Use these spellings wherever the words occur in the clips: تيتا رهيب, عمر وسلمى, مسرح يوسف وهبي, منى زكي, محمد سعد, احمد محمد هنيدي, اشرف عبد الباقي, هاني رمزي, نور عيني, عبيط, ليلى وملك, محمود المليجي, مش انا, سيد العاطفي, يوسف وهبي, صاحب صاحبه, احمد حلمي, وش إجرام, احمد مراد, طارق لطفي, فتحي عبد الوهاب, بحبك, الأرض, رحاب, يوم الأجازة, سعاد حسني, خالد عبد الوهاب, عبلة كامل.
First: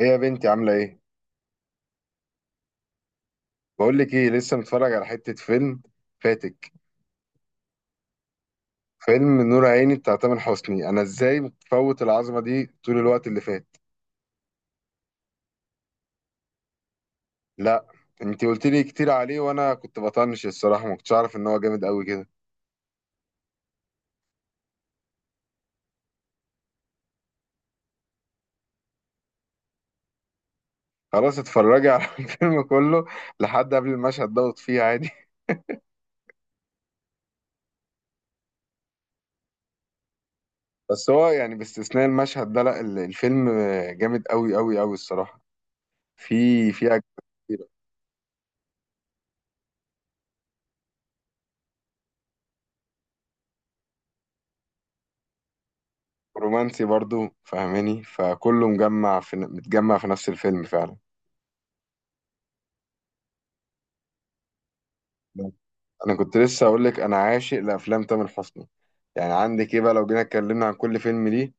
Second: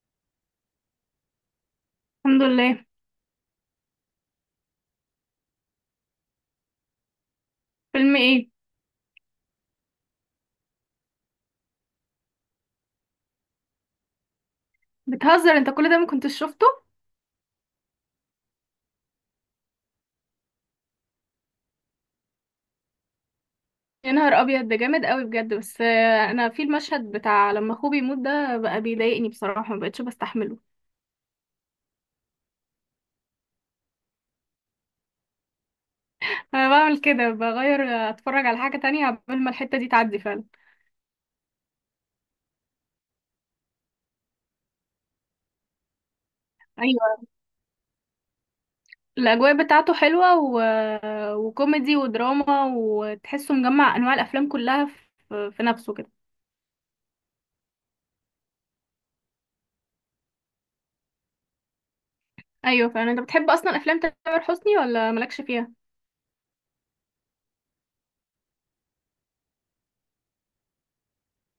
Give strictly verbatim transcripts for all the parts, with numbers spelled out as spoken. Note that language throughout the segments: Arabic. ايه يا بنتي؟ عاملة ايه؟ الحمد لله. بقول لك ايه، لسه متفرج على حتة فيلم فاتك. فيلم ايه؟ فيلم نور عيني بتاع تامر حسني. انا ازاي مفوت العظمة دي طول الوقت اللي فات؟ بتهزر انت، كل ده ما كنتش شفته. لا. انتي قلت لي كتير عليه وانا كنت بطنش الصراحة، ما كنتش اعرف ان هو جامد قوي كده. يا نهار ابيض، ده جامد قوي بجد، بس آه، انا في المشهد بتاع لما اخوه بيموت ده بقى بيضايقني بصراحه، ما بقتش بستحمله. خلاص اتفرجي على الفيلم كله لحد قبل المشهد دوت، فيه عادي. انا بعمل كده، بغير آه، اتفرج على حاجه تانية قبل ما الحته دي تعدي فعلا. بس هو يعني باستثناء المشهد ده، لا، ال- الفيلم جامد قوي قوي قوي الصراحة. في في أجزاء ايوه، كتيرة. الاجواء بتاعته حلوه و... وكوميدي ودراما، وتحسه مجمع انواع الافلام كلها في, في نفسه كده. رومانسي برضو، فاهماني؟ فكله مجمع في، متجمع في نفس الفيلم فعلا. ايوه فعلا. انت بتحب اصلا افلام تامر حسني ولا مالكش فيها؟ انا كنت لسه اقول لك، انا عاشق لافلام تامر حسني. يعني عندك ايه بقى لو جينا اتكلمنا عن كل فيلم ليه.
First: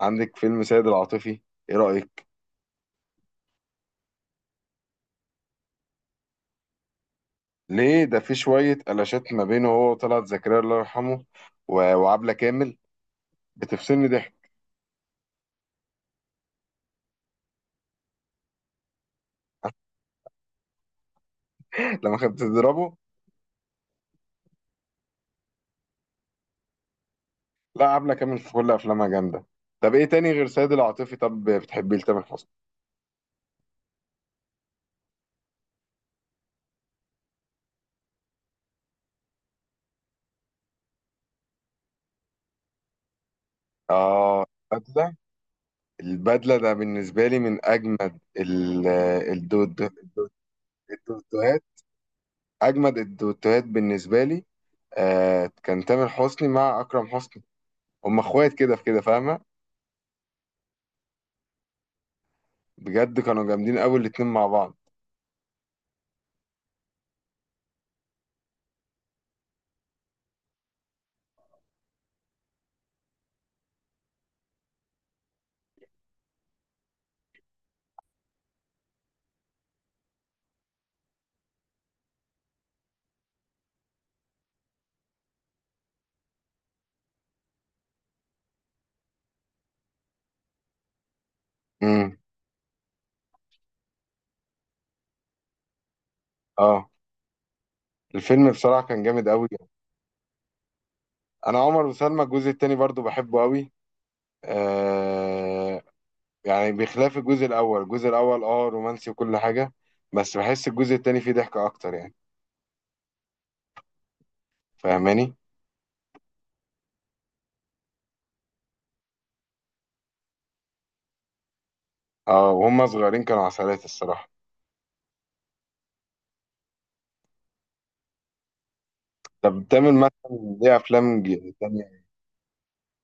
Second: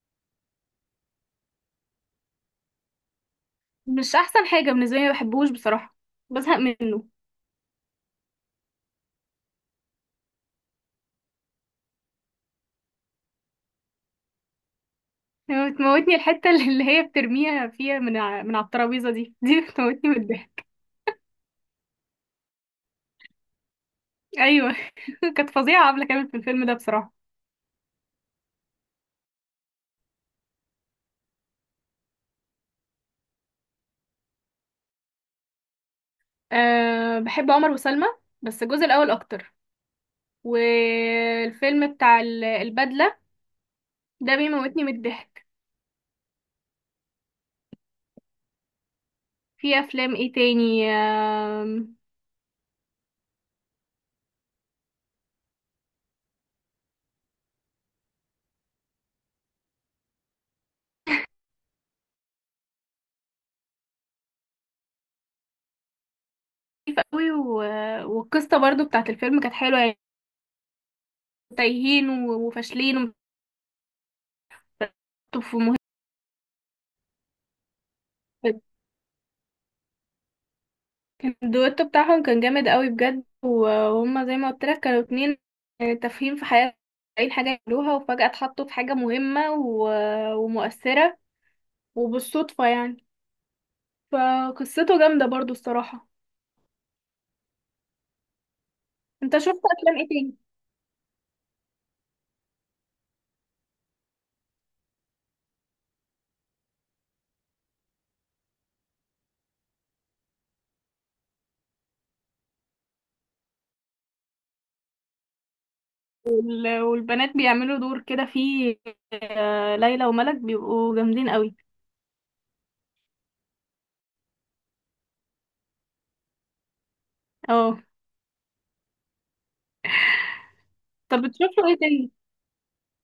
عندك فيلم سيد العاطفي، ايه رايك؟ مش احسن حاجه بالنسبه لي، ما بحبهوش بصراحه، بزهق منه. ليه ده في شويه قلاشات ما بينه هو وطلعت زكريا الله يرحمه و- وعبله كامل، بتفصلني ضحك. بتموتني الحتة اللي هي بترميها فيها من ع- من على الترابيزة، دي دي بتموتني من الضحك. لما كانت بتضربه. ايوه. كانت فظيعة عبلة كامل في الفيلم ده بصراحة. لا، عبله كامل في كل افلامها جامده. طب ايه تاني غير سيد العاطفي؟ طب بتحبيه لتامر حسني؟ أه، بحب عمر وسلمى، بس الجزء الأول أكتر. والفيلم بتاع ال- البدلة ده اه، بيموتني من البدله. الضحك. البدله ده بالنسبه لي من اجمد ال- الدو- في الدو- أفلام ايه تاني؟ الدوتوهات، آم، اجمد الدوتوهات بالنسبه لي. آه كان تامر حسني مع اكرم حسني، هم اخوات كده في كده، فاهمه؟ بجد كانوا جامدين قوي الاتنين مع بعض. خفيف قوي و... والقصة برضو بتاعت الفيلم كانت حلوة يعني. تايهين و- وفاشلين وفي مهم. كان الدويتو بتاعهم كان جامد قوي بجد، و- وهم زي ما قلت لك كانوا اتنين آه، تافهين في حياتهم، اي حاجة يعملوها، وفجأة اتحطوا في حاجة مهمة و- ومؤثرة امم. وبالصدفة يعني. فقصته جامدة برضو الصراحة. اه. الفيلم بصراحه كان جامد انت قوي. شفت افلام ايه تاني؟ انا عمر وسلمى الجزء التاني برضو بحبه قوي. آه يعني بخلاف الجزء الاول، الجزء الاول اه رومانسي وكل حاجه، بس بحس الجزء التاني فيه ضحكه اكتر، يعني فاهماني. وال- والبنات بيعملوا دور كده فيه، آه، ليلى وملك بيبقوا جامدين قوي. اه، وهم صغيرين كانوا عسلات الصراحه. اه. طب تامر مثلا ليه افلام طب ج- بتشوفوا ايه تانية؟ تاني؟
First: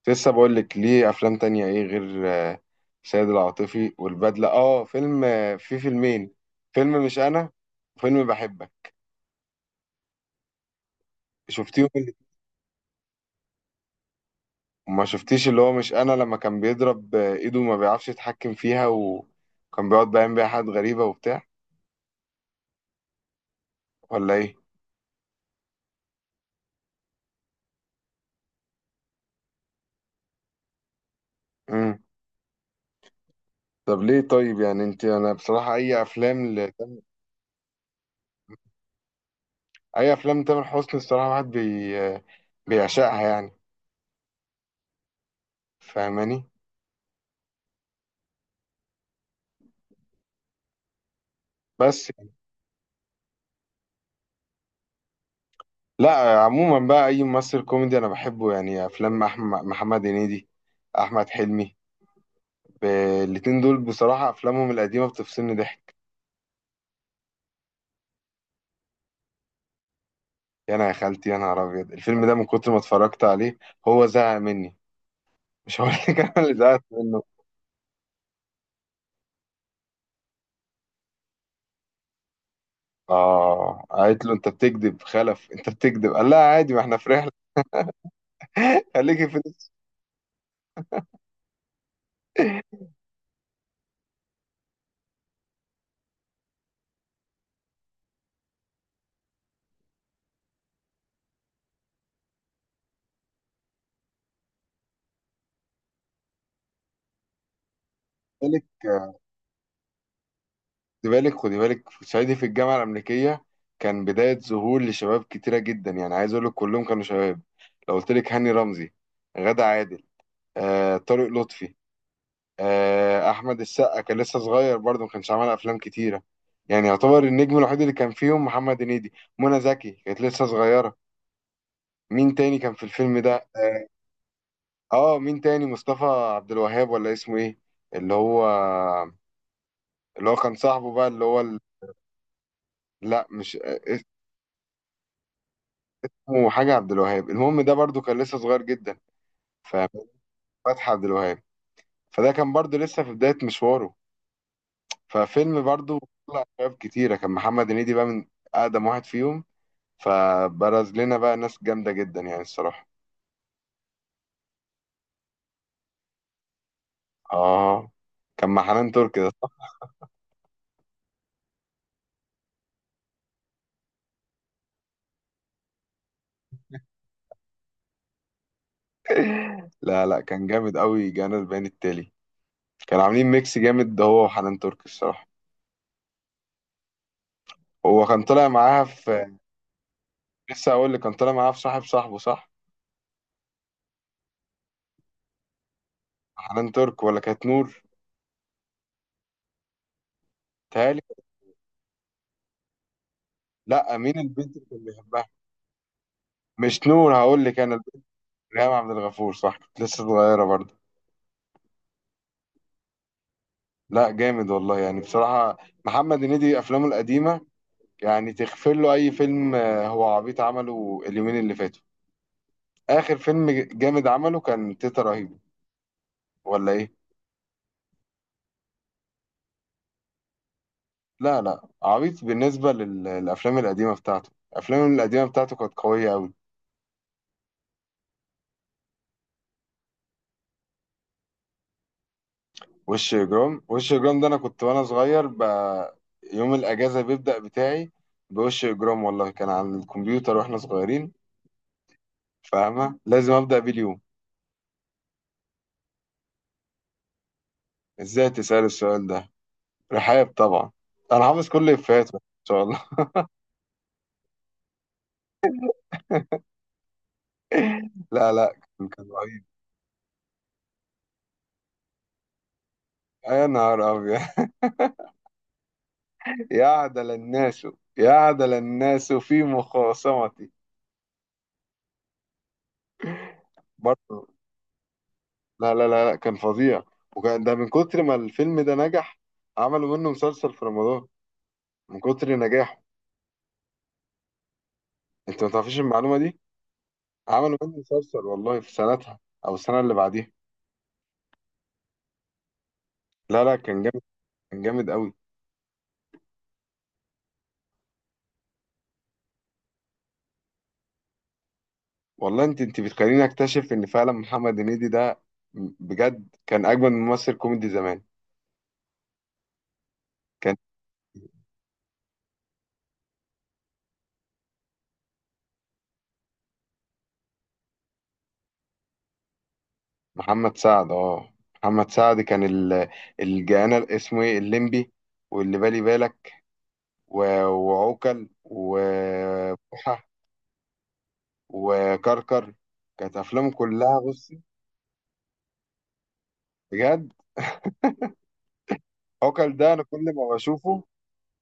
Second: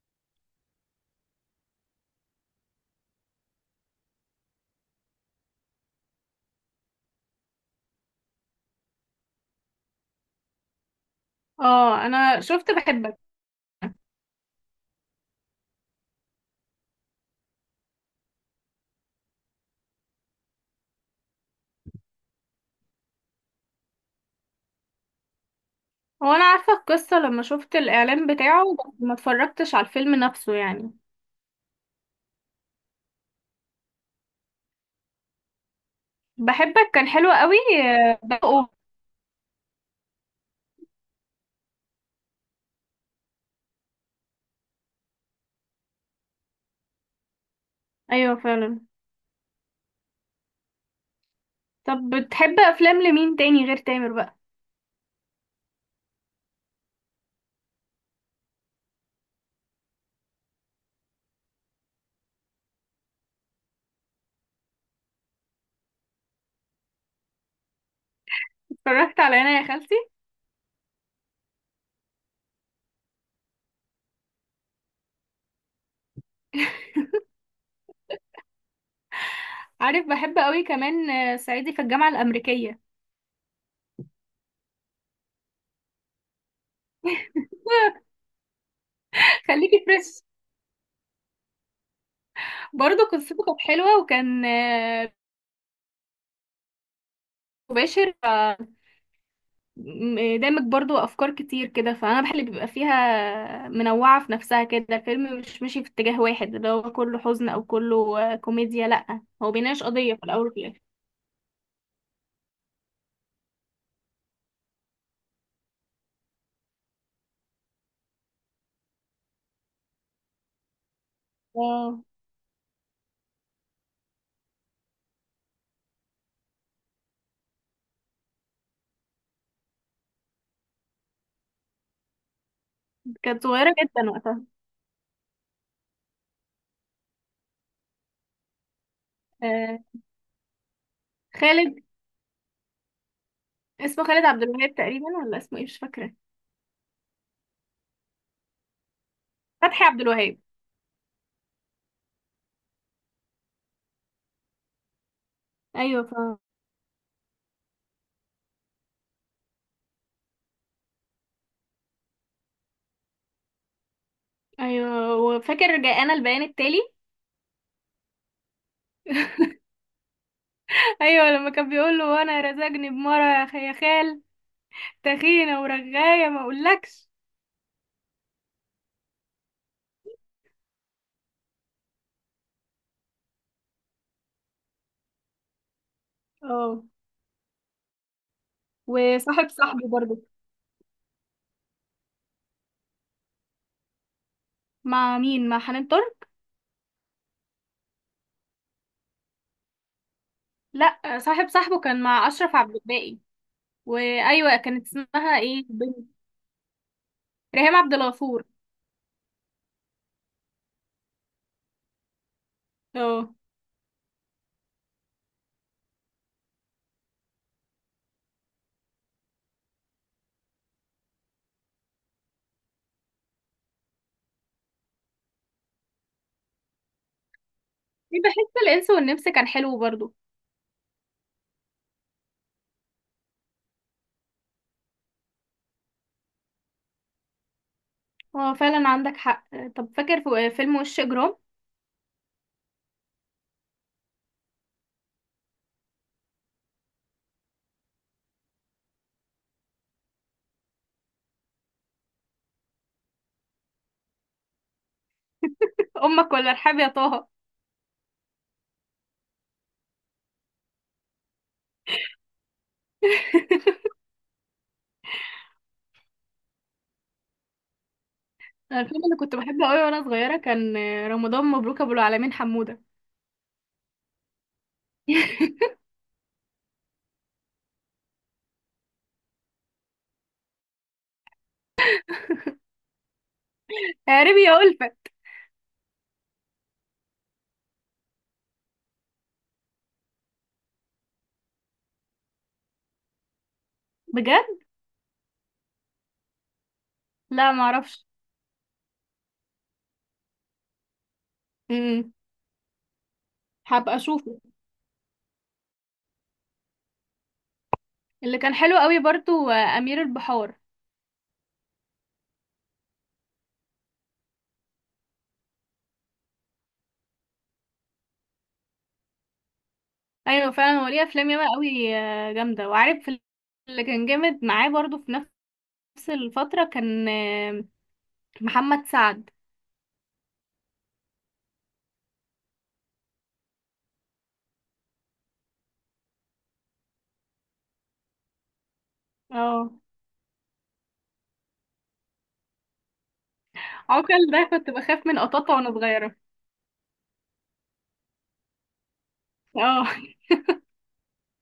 لسه بقول لك ليه افلام تانية ايه غير آه، سيد العاطفي والبدلة. اه، فيلم، آه، في فيلمين: فيلم مش انا، وفيلم بحبك. شفتيهم اه، اللي...؟ انا شفت بحبك. ما شفتيش اللي هو مش انا، لما كان بيضرب آه، ايده وما بيعرفش يتحكم فيها، وكان بيقعد بيعمل بيها حاجات غريبة وبتاع، ولا ايه؟ هو انا عارفة القصة لما شفت الاعلان بتاعه، بس ما اتفرجتش على الفيلم نفسه يعني. امم. طب ليه طيب؟ يعني انت، انا بصراحة اي افلام ل... بحبك كان حلو قوي آه، بقى. اي افلام تامر حسني الصراحة واحد بي... آه، بيعشقها، يعني فاهماني. ايوه فعلا. طب بس. بتحب افلام لمين تاني غير تامر بقى؟ لا، عموما بقى اي ممثل كوميدي انا بحبه، يعني افلام احمد محمد هنيدي، احمد حلمي. ب- الاتنين دول بصراحه افلامهم القديمه بتفصلني ضحك. اتفرجت على انا يا خالتي. يا انا يا خالتي، يا نهار ابيض، الفيلم ده من كتر ما اتفرجت عليه هو زهق مني. مش هقول لك انا اللي زهقت منه. عارف بحب قوي كمان آه، صعيدي في الجامعه الامريكيه. اه، قالت له انت بتكذب خلف، انت بتكذب، قال لها عادي ما احنا في رحله. خليكي في نفس- خليكي فريش. برضه قصته كانت حلوه، وكان آه، مباشر، آه، م- آه، دامج برضه افكار كتير كده. فانا بحب اللي بيبقى فيها منوعه في نفسها كده، الفيلم مش ماشي في اتجاه واحد اللي هو كله حزن او كله آه، خلي كوميديا. لا، هو بيناقش قضيه في الاول وفي الاخر. بالك، خدي بالك، خدي بالك في صعيدي في الجامعه الامريكيه. كان بدايه ظهور لشباب كتيره جدا، يعني عايز اقول لك كلهم كانوا شباب. لو قلت لك هاني رمزي، غادة عادل، آه، طارق لطفي، آه، آه، احمد السقا كان لسه صغير برضه ما كانش عمل افلام كتيره. يعني يعتبر النجم الوحيد اللي كان فيهم محمد هنيدي. منى زكي كانت لسه صغيره. مين تاني كان في الفيلم ده؟ كانت صغيره اه جدا وقتها. آه، مين تاني؟ مصطفى عبد الوهاب، ولا اسمه ايه؟ اللي هو آه، اللي هو كان صاحبه بقى، اللي هو ال... خالد. لا مش آه، اسمه خالد عبد الوهاب تقريبا، ولا اسمه ايه مش فاكره. اسمه حاجه عبد الوهاب. المهم ده برضه كان لسه صغير جدا. فتحي عبد الوهاب. ففتحي عبد الوهاب، فده كان برضه لسه في بدايه مشواره. ففيلم برضو ايوه ف... طلع شباب كتيرة. كان محمد هنيدي بقى من أقدم واحد فيهم، فبرز لنا بقى ناس جامدة جدا يعني الصراحة. ايوه وفاكر جاءنا البيان التالي. آه. كان مع حنان ترك ده. ايوه، لما كان بيقول له وانا رزقني بمره يا خ- يا خال، تخينه ورغايه ما اقولكش. لا، لا، كان جامد قوي، جانا البيان التالي. كانوا عاملين ميكس جامد ده هو وحنان ترك الصراحة. اه، هو كان طالع معاها في... وصاحب صاحبي برضه. لسه أقول لك، كان طالع معاها في صاحب صاحبه، صح؟ مع مين؟ مع حنان ترك؟ حنان ترك ولا كانت نور؟ تهيألي. لا، صاحب صاحبه كان مع اشرف عبد الباقي. لا، مين البنت وايوه اللي كان كانت بيحبها؟ اسمها ايه بنت؟ مش نور، هقول لك أنا ريهام عبد البنت. الغفور. ريهام عبد الغفور، صح، كانت لسه صغيرة برضه. اه لا، جامد والله يعني بصراحة. محمد هنيدي أفلامه القديمة يعني تغفر له أي فيلم آه، هو عبيط عمله اليومين اللي فاتوا. آخر فيلم جامد عمله كان تيتا رهيب، ولا إيه؟ بحس الانس والنمس كان حلو برضو. لا، لا، عبيط بالنسبة لل- للأفلام القديمة بتاعته. الأفلام القديمة بتاعته كانت قوية أوي. اه فعلا، عندك حق. طب فاكر في فيلم وش اجرام؟ وش إجرام، وش إجرام ده أنا كنت وأنا صغير ب... يوم الأجازة بيبدأ بتاعي بوش إجرام، والله كان على الكمبيوتر وإحنا صغيرين، فاهمة؟ لازم أبدأ بيه اليوم. امك ولا ارحاب يا طه؟ إزاي تسأل السؤال ده؟ رحاب طبعا. انا حافظ كل افيهاته ان شاء الله. لا، لا، أنا كان الفيلم كان اللي كنت رهيب. بحبه قوي وانا صغيره كان رمضان مبروك ابو العالمين حموده. يا نهار ابيض. يعدل الناس، يعدل الناس في مخاصمتي يا برضه. ربي يا ألفت. لا، لا، لا، لا، كان فظيع. وكان ده من كتر ما الفيلم ده نجح، عملوا منه مسلسل في رمضان من كتر نجاحه. بجد؟ انت ما تعرفيش المعلومه دي؟ لا عملوا ما منه اعرفش. مسلسل والله في سنتها او السنه اللي بعديها. امم. لا، لا، كان هبقى جامد. اشوفه. كان جامد قوي. اللي كان حلو قوي برضو آه، امير البحار. والله انت انت بتخليني اكتشف ان فعلا محمد هنيدي ده بجد كان اجمل ممثل كوميدي زمان. ايوه كان فعلا، هو ليه افلام ياما قوي آه، جامده وعارف. اللي كان جامد معاه برضو في نفس الفتره كان آه، محمد سعد. محمد سعد. اه، محمد سعد كان ال- الجانا اسمه ايه، الليمبي، واللي بالي بالك، و- وعوكل اه. وبوحة وكركر. كانت افلامه كلها، عوكل بصي ده كنت بخاف من قطاطا وانا صغيره. بجد، عوكل ده انا اه. كل ما بشوفه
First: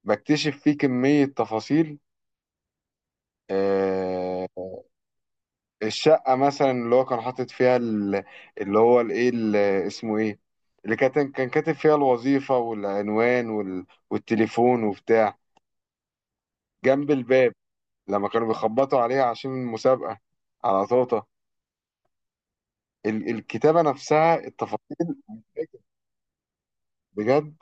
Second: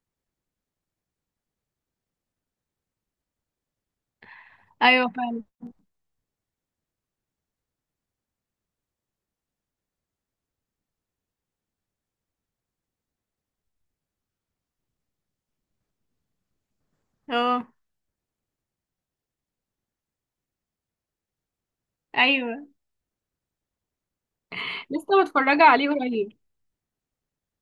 بكتشف فيه كمية تفاصيل. آه، ايوه فعلا. الشقة مثلا اللي هو كان حاطط فيها ال- اللي هو الايه ال- اسمه ايه، اللي كان كان كاتب فيها الوظيفة والعنوان وال- والتليفون وبتاع جنب الباب، اه. لما كانوا بيخبطوا عليها عشان المسابقة على طوطة. ايوه، ال- الكتابة نفسها، التفاصيل لسه متفرجه عليه قريب. بجد.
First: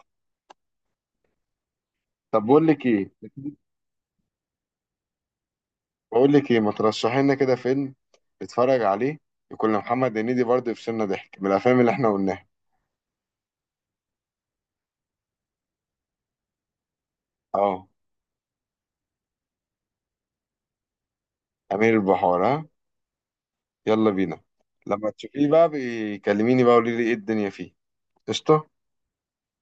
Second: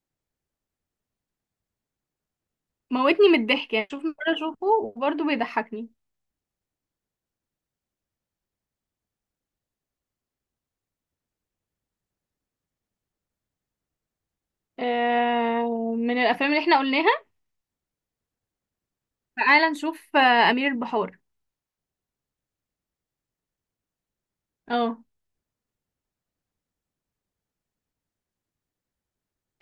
طب بقول لك ايه، موتني من الضحك يعني، شوف مرة اشوفه وبرضه بيضحكني. بقول لك ايه، ما ترشحي لنا كده فيلم نتفرج عليه، يكون لمحمد هنيدي برضه يفصلنا ضحك من الافلام اللي احنا قلناها. آه، من الافلام اللي احنا قلناها، اه، تعالى نشوف آه امير البحار. امير البحار، ها يلا بينا. اه. لما تشوفيه بقى بيكلميني بقى، قولي لي ايه الدنيا فيه. قشطة.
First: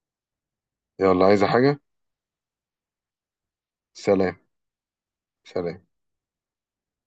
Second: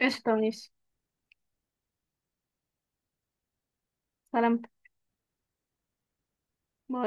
قشطة ماشي. يلا، عايزة حاجة؟ سلام. سلامتك. سلام. باي.